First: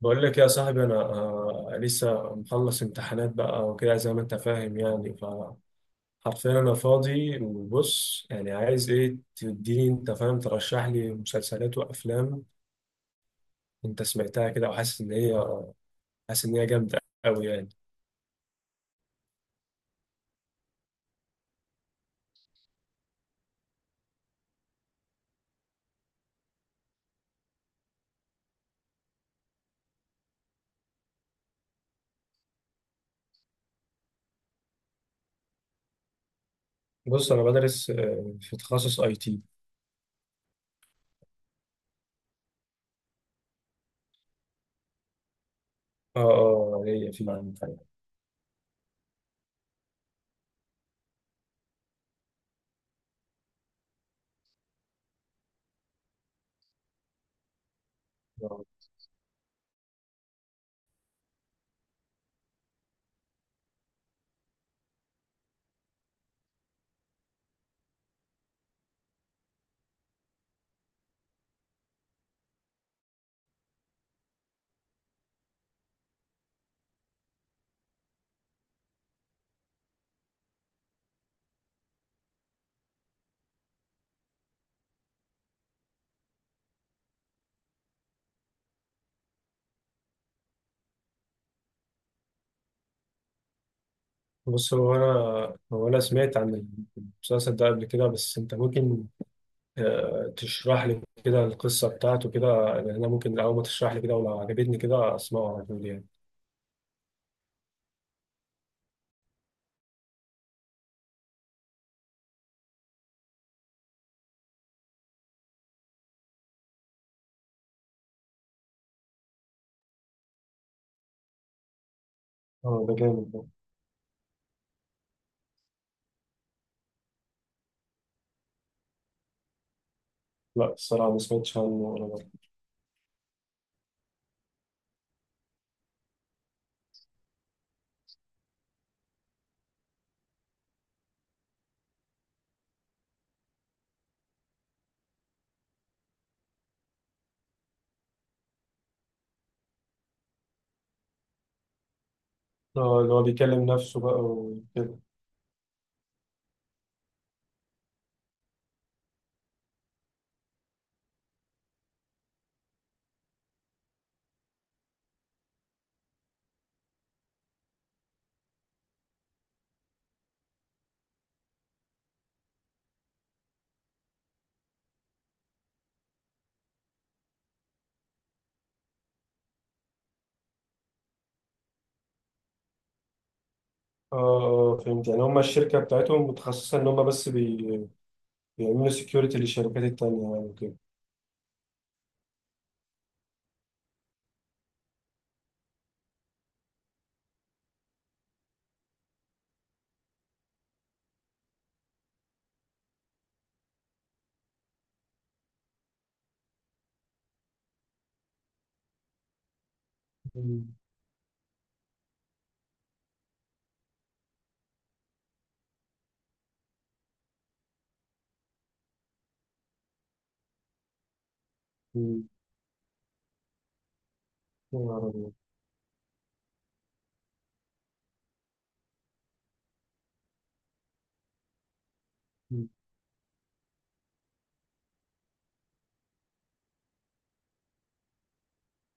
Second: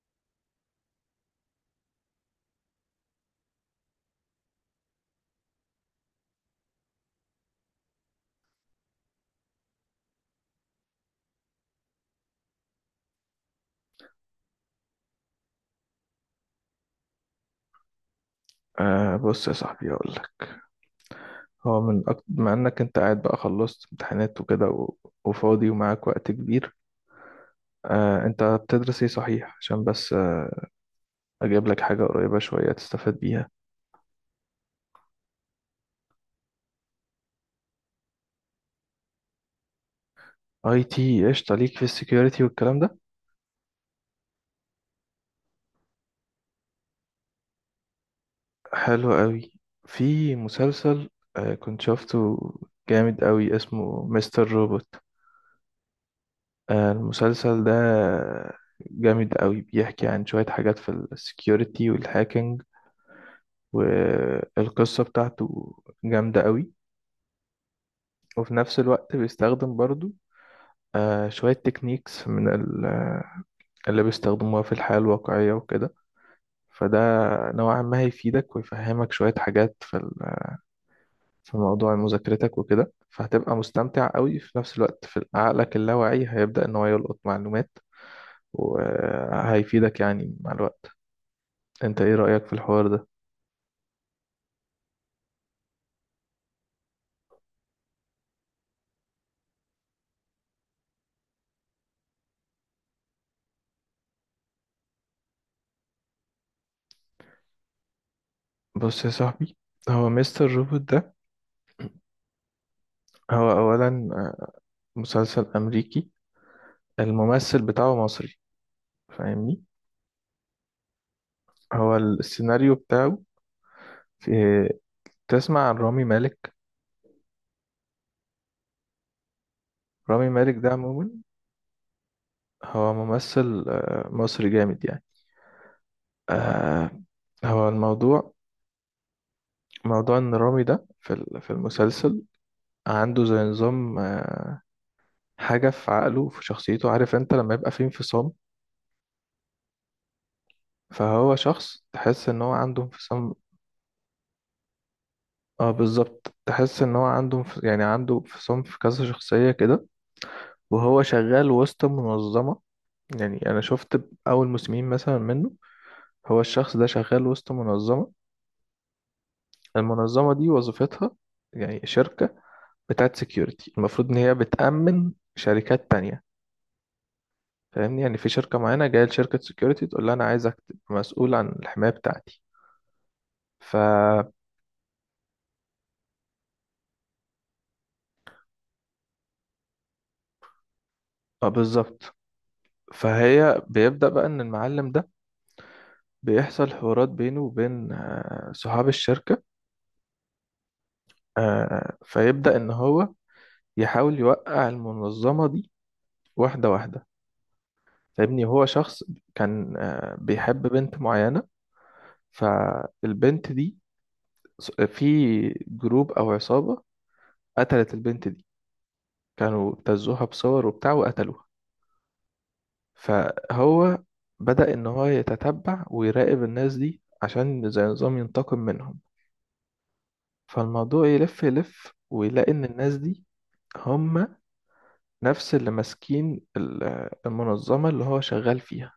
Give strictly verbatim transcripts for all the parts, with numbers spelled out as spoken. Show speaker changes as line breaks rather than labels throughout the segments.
بقول لك يا صاحبي انا آه، لسه مخلص امتحانات بقى وكده زي ما انت فاهم، يعني فحرفيا انا فاضي. وبص يعني، عايز ايه؟ تديني انت فاهم، ترشح لي مسلسلات وافلام. انت سمعتها كده وحاسس ان هي حاسس ان هي جامده قوي يعني.
آه بص يا صاحبي، هقول لك. هو من أكتر مع انك انت قاعد بقى، خلصت امتحانات وكده و... وفاضي ومعاك وقت كبير. آه انت بتدرس ايه صحيح؟ عشان بس آه اجيب لك حاجة قريبة شوية تستفاد بيها.
بص انا بدرس آه، في تخصص اي تي.
اي تي، قشطة. ليك في السكيورتي والكلام ده.
اه اه، ليا في.
حلو قوي. في مسلسل آه كنت شفته جامد قوي، اسمه مستر روبوت. آه المسلسل ده
آه.
جامد قوي، بيحكي عن شوية حاجات في السكيورتي والهاكينج، والقصة بتاعته جامدة قوي. وفي نفس الوقت بيستخدم برضو آه، شوية تكنيكس من ال- آه، اللي بيستخدموها في الحياة الواقعية وكده. فده نوعا ما هيفيدك ويفهمك شوية حاجات في ال- في موضوع مذاكرتك وكده، فهتبقى مستمتع قوي. في نفس الوقت في عقلك اللاواعي هيبدأ إن هو يلقط معلومات، وهيفيدك يعني مع الوقت. انت ايه رأيك في الحوار ده؟
بص، هو انا هو انا سمعت عن المسلسل ده قبل كده، بس انت ممكن آه، تشرح لي كده القصة بتاعته كده. لأن أنا ممكن أول ما تشرح لي كده ولو عجبتني كده أسمعه على طول يعني.
بص يا صاحبي، هو مستر روبوت ده، هو أولا مسلسل أمريكي، الممثل بتاعه مصري، فاهمني؟ هو السيناريو
اه، ده
بتاعه،
جامد ده.
في، تسمع عن رامي مالك؟ رامي مالك ده
لا،
عموما
الصراحة ما سمعتش عنه ولا مرة.
هو ممثل آه، مصري جامد يعني. آه، هو الموضوع، موضوع ان رامي ده في ال- في المسلسل عنده زي نظام، آه، حاجة في عقله في شخصيته، عارف انت لما يبقى فيه انفصام؟ فهو شخص تحس ان هو عنده
اه، اللي هو
انفصام.
بيكلم نفسه بقى وكده.
اه بالظبط، تحس ان هو عنده انف- يعني عنده انفصام في كذا شخصية كده. وهو شغال وسط منظمة. يعني أنا شفت أول مسلمين مثلا منه، هو الشخص ده شغال وسط منظمة، المنظمة دي وظيفتها، يعني شركة بتاعت سكيورتي، المفروض إن هي بتأمن شركات تانية. فاهمني؟ يعني في شركة معينة جاية لشركة سكيورتي تقول لها أنا عايزك تبقى مسؤول عن الحماية بتاعتي. ف
اه
آه
اه، فهمت. يعني هما الشركة بتاعتهم متخصصة إن هما بس بي... بيعملوا سكيورتي للشركات التانية يعني وكده.
بالظبط. فهي بيبدأ بقى إن المعلم ده بيحصل حوارات بينه وبين آه، صحاب الشركة. آه، فيبدأ إن هو يحاول يوقع المنظمة دي واحدة واحدة. فاهمني؟ هو شخص كان آه، بيحب
مم.
بنت معينة. فالبنت دي، ص- في جروب أو عصابة، قتلت البنت دي. كانوا ابتزوها بصور وبتاع وقتلوها.
مم.
فهو بدأ
يا
إن هو
نهار أبيض.
يتتبع ويراقب الناس دي عشان زي نظام ينتقم منهم. فالموضوع يلف يلف، ويلاقي إن
مم.
الناس دي هم نفس اللي ماسكين ال- المنظمة اللي هو شغال فيها.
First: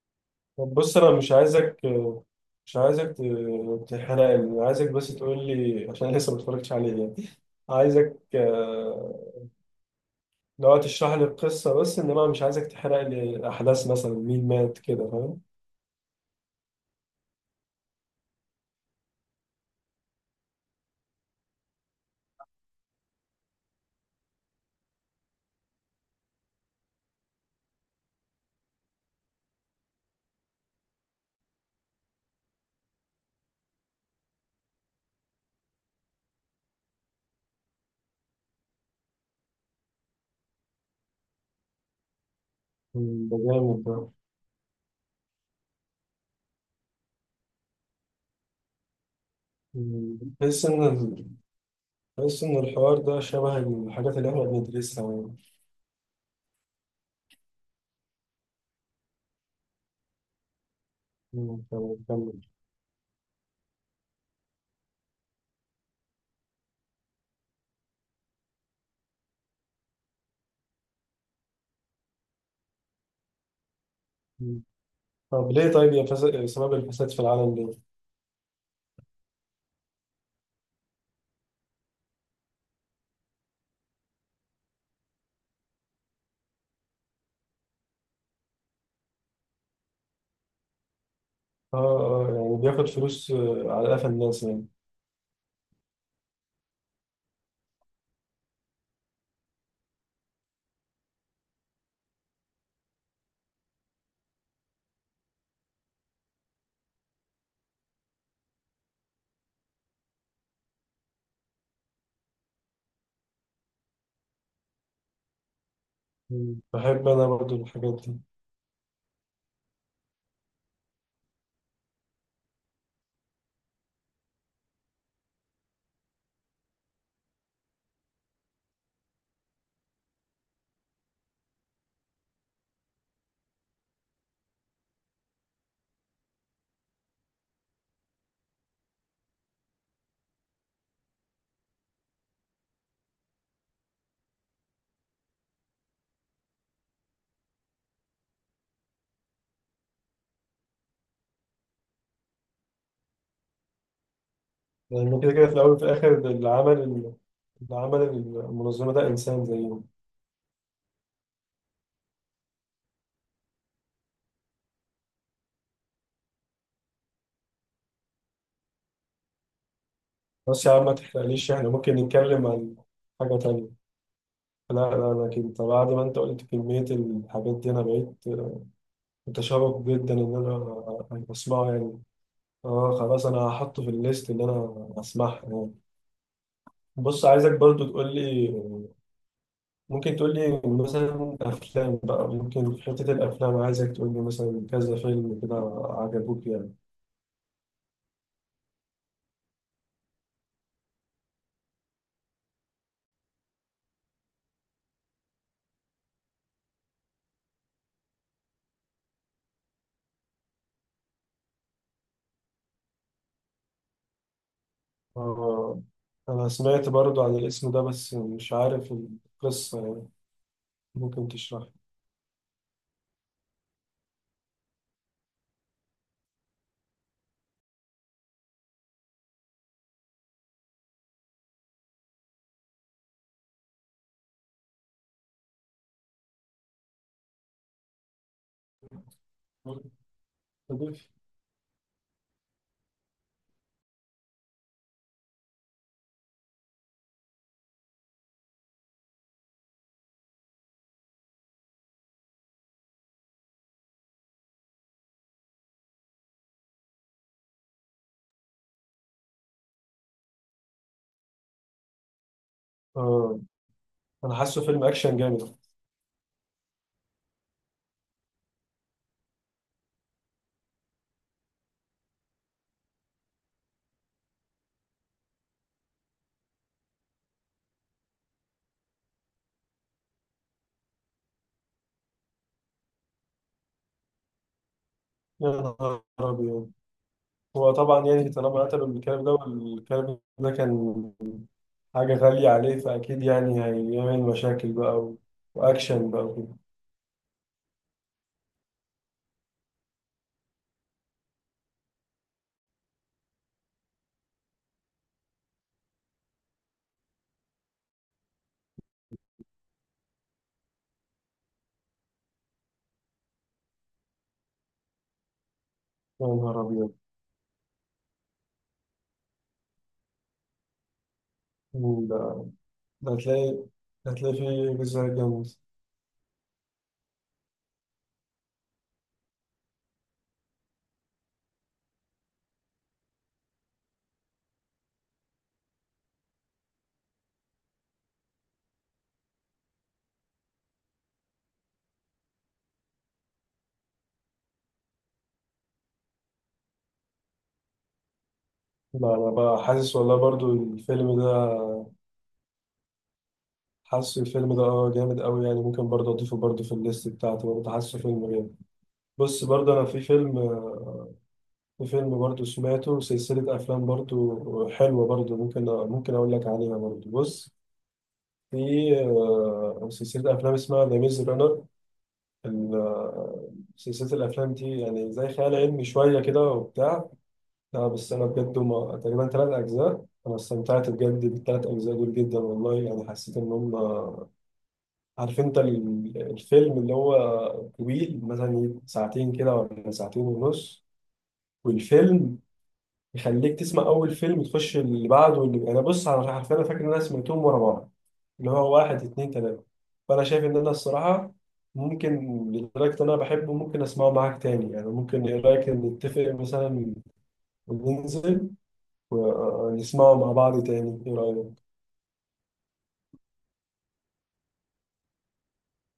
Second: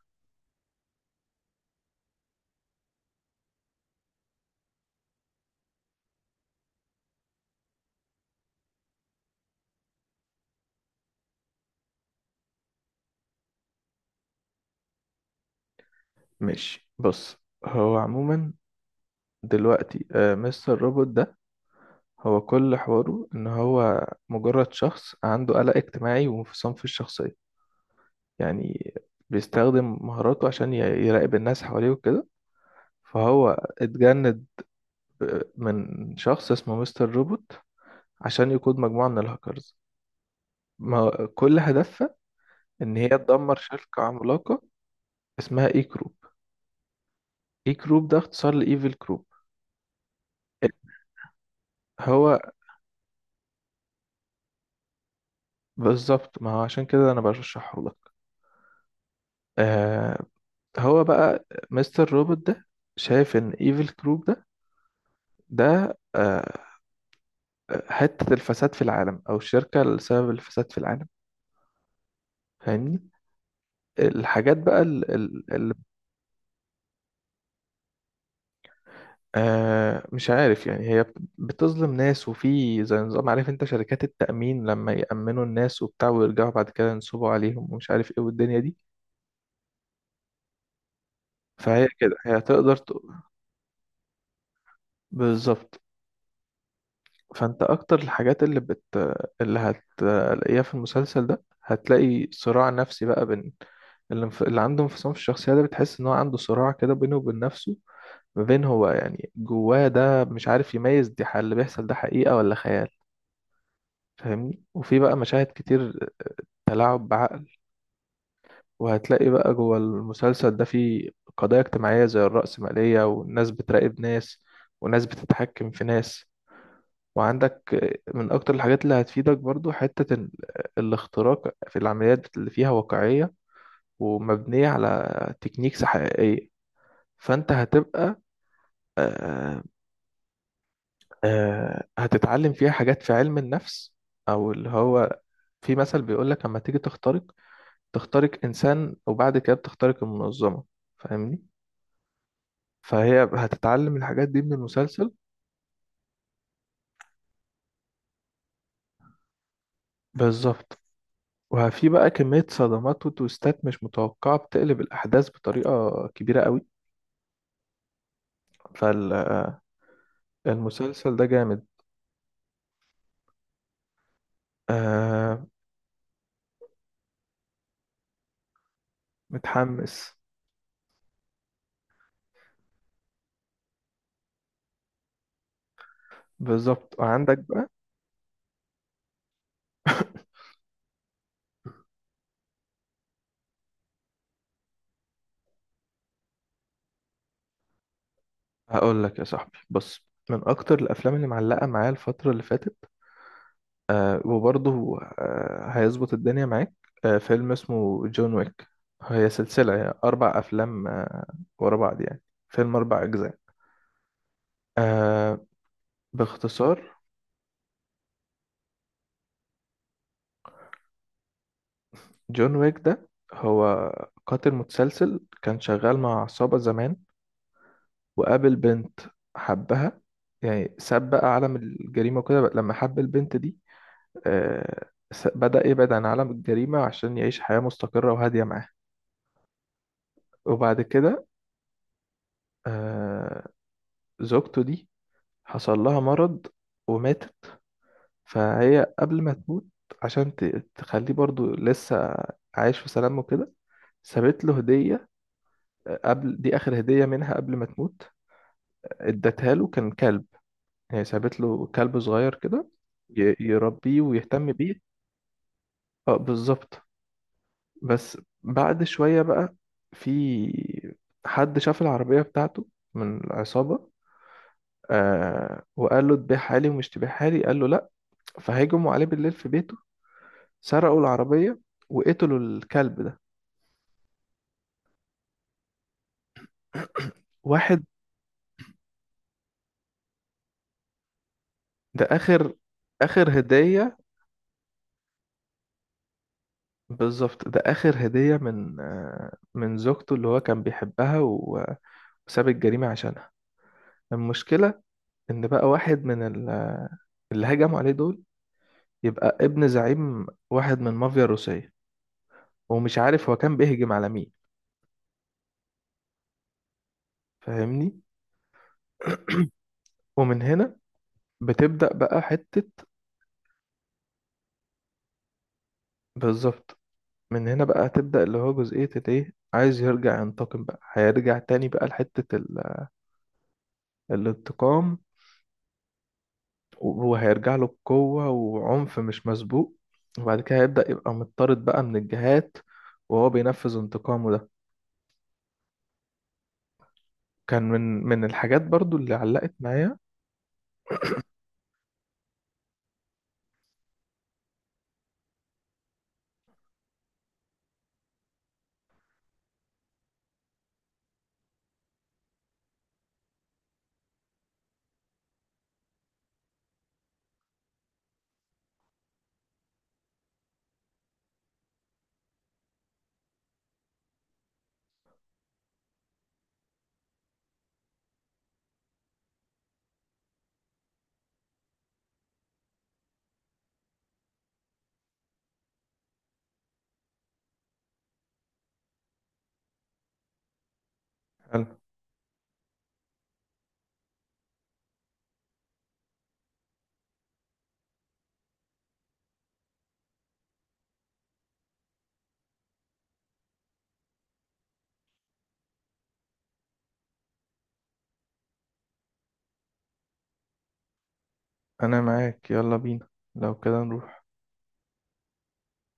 طب بص، أنا مش عايزك مش عايزك ت- تحرقني. عايزك بس تقول لي عشان أنا لسه ما اتفرجتش عليه يعني. عايزك آه، لو تشرح لي القصة بس، إنما مش عايزك تحرق لي أحداث مثلا مين مات كده، فاهم؟
ماشي، بص. هو عموما دلوقتي آه، مستر روبوت ده، هو كل حواره ان هو مجرد شخص عنده قلق اجتماعي وانفصام في الشخصية. يعني بيستخدم مهاراته عشان ي- يراقب الناس حواليه وكده. فهو اتجند ب- من شخص اسمه مستر روبوت، عشان يقود مجموعة من الهاكرز ما كل هدفها ان هي
مم، ده
تدمر
جامد ده.
شركة عملاقة اسمها اي كروب. اي كروب ده اختصار لايفل كروب.
مم، بحس إن ال-
هو
بحس إن الحوار ده شبه الحاجات اللي إحنا بندرسها يعني.
بالظبط، ما هو عشان كده انا بشرحه لك. آه هو بقى
مم، تمام،
مستر روبوت
كمل.
ده شايف ان ايفل كروب ده، ده آه حتة الفساد في العالم، او الشركة اللي سبب الفساد في العالم. فاهمني؟ الحاجات
مم.
بقى
طب ليه
اللي
طيب، يا فساد، سبب الفساد في العالم ليه؟
آه مش عارف يعني، هي بت- بتظلم ناس. وفي زي نظام، عارف انت شركات التأمين لما يأمنوا الناس وبتاع ويرجعوا بعد كده ينصبوا عليهم ومش عارف ايه والدنيا دي.
آه
فهي كده
آه،
هي
يعني
تقدر
بياخد
ت-
فلوس آه، على قفا الناس يعني.
بالظبط. فانت اكتر الحاجات اللي بت اللي هتلاقيها في المسلسل ده، هتلاقي صراع نفسي بقى بين اللي, انف... اللي عنده انفصام في الشخصية ده. بتحس ان هو عنده صراع كده بينه وبين نفسه، ما بين هو يعني جواه ده مش عارف يميز دي، ح- اللي بيحصل ده حقيقة ولا خيال. فاهمني؟ وفي بقى مشاهد كتير
مم، بحب
تلاعب
أنا
بعقل.
برضو الحاجات دي.
وهتلاقي بقى جوه المسلسل ده في قضايا اجتماعية زي الرأسمالية، والناس بتراقب ناس، وناس بتتحكم في ناس. وعندك من أكتر الحاجات اللي هتفيدك برضو حتة ال- الاختراق في العمليات اللي فيها واقعية ومبنية على تكنيكس حقيقية. فأنت هتبقى آه، آه، هتتعلم فيها حاجات في علم النفس. أو اللي هو في مثل بيقولك لما تيجي تخترق، تخترق إنسان وبعد كده بتخترق المنظمة. فاهمني؟ فهي هتتعلم الحاجات دي من المسلسل.
لأن كده كده في الأول وفي الآخر، اللي عمل اللي عمل المنظمة ده إنسان زيهم.
بالظبط. وفي بقى كمية صدمات وتويستات مش متوقعة بتقلب الأحداث بطريقة كبيرة قوي.
بس يا عم ما
فالمسلسل ده
تحرقليش،
جامد.
إحنا ممكن نتكلم عن حاجة تانية. لا لا، أنا
آه
كنت بعد ما أنت قلت كمية الحاجات دي أنا بقيت متشوق جدا
متحمس،
إن أنا أسمعه يعني. آه خلاص، أنا هحطه في الليست إن أنا أسمعها يعني.
بالظبط.
بص،
عندك
عايزك
بقى،
برضو تقول لي. ممكن تقول لي مثلا أفلام؟ بقى ممكن في حتة الأفلام عايزك تقول لي مثلا كذا فيلم كده عجبوك يعني.
هقول لك يا صاحبي، بص، من اكتر الافلام اللي معلقه معايا الفتره اللي فاتت، آه وبرضه آه هيظبط الدنيا معاك. آه فيلم اسمه جون ويك. هي سلسله يعني اربع افلام آه ورا بعض يعني. فيلم اربع اجزاء. آه
آه، أنا سمعت
باختصار،
برضو عن الاسم ده بس مش عارف القصة يعني، ممكن تشرح
جون ويك ده هو قاتل متسلسل كان شغال مع عصابه زمان، وقابل بنت حبها. يعني ساب بقى عالم الجريمة وكده بقى لما حب البنت دي. آه، س- بدأ يبعد عن عالم الجريمة عشان يعيش حياة مستقرة وهادية معاها. وبعد
لي.
كده آه، زوجته دي حصل لها مرض وماتت. فهي قبل ما تموت، عشان ت- تخليه برضو لسه عايش في سلام وكده، سابت له هدية. آه، قبل دي آخر هدية منها قبل ما تموت. ادتها له، كان كلب، هي سابت له كلب صغير كده ي-
آه،
يربيه
أنا
ويهتم
حاسه فيلم
بيه.
أكشن جامد.
اه بالظبط. بس بعد شوية بقى، في حد شاف العربية بتاعته من العصابة، آه وقال له تبيعها لي ومش تبيعها لي، قال له لا. فهجموا عليه بالليل في بيته، سرقوا العربية، وقتلوا الكلب ده.
يا نهار أبيض. هو
واحد،
طبعا يعني طالما قتلوا الكلب ده والكلب ده كان
ده
حاجة غالية
آخر
عليه، فأكيد
آخر
يعني
هدية.
هيعمل مشاكل بقى و... وأكشن بقى وكده.
بالظبط، ده آخر هدية من آه من زوجته اللي هو كان بيحبها، و- وساب الجريمة عشانها. المشكلة ان بقى واحد من ال- اللي هجموا عليه دول يبقى ابن زعيم واحد من المافيا الروسية، ومش عارف هو كان بيهجم على مين.
يا نهار أبيض.
فاهمني؟ ومن هنا بتبدأ
مم، ده
بقى حتة،
ده هتلاقي هتلاقي فيه جزء جامد.
بالظبط. من هنا بقى هتبدأ اللي هو جزئية الايه، عايز يرجع ينتقم بقى، هيرجع تاني بقى لحتة ال- الانتقام. وهو هيرجع له بقوة وعنف مش مسبوق. وبعد كده هيبدأ يبقى مضطرد بقى من الجهات وهو بينفذ انتقامه ده. كان من من الحاجات برضو اللي
لا، أنا
علقت
بقى حاسس
معايا.
والله برضو الفيلم ده، حاسه الفيلم ده اه جامد أوي يعني. ممكن برضه أضيفه برضه في الليست بتاعتي، برضه حاسه فيلم جامد. بص برضه، أنا في فيلم في فيلم برضو سمعته، سلسلة أفلام برضو حلوة، برضو ممكن ممكن أقول لك عليها برضو. بص، في آه، سلسلة أفلام اسمها ذا ميز رانر. سلسلة الأفلام دي يعني زي خيال علمي شوية كده وبتاع. لا بس أنا بجد هما تقريبا تلات أجزاء، أنا استمتعت بجد بالتلات أجزاء دول جدا والله يعني، حسيت إن هما عارف أنت ال- الفيلم اللي هو طويل مثلا ساعتين كده ولا ساعتين ونص، والفيلم يخليك تسمع اول فيلم وتخش اللي بعده. واللي انا بص انا عارف انا فاكر ان انا سمعتهم ورا بعض، اللي هو واحد اتنين تلاته. فانا شايف ان انا الصراحه ممكن، لدرجه ان انا بحبه ممكن اسمعه معاك تاني يعني. ممكن ايه رايك إن نتفق مثلا وننزل ونسمعه مع بعض تاني؟ ايه رايك؟
انا معاك، يلا بينا. لو كده نروح.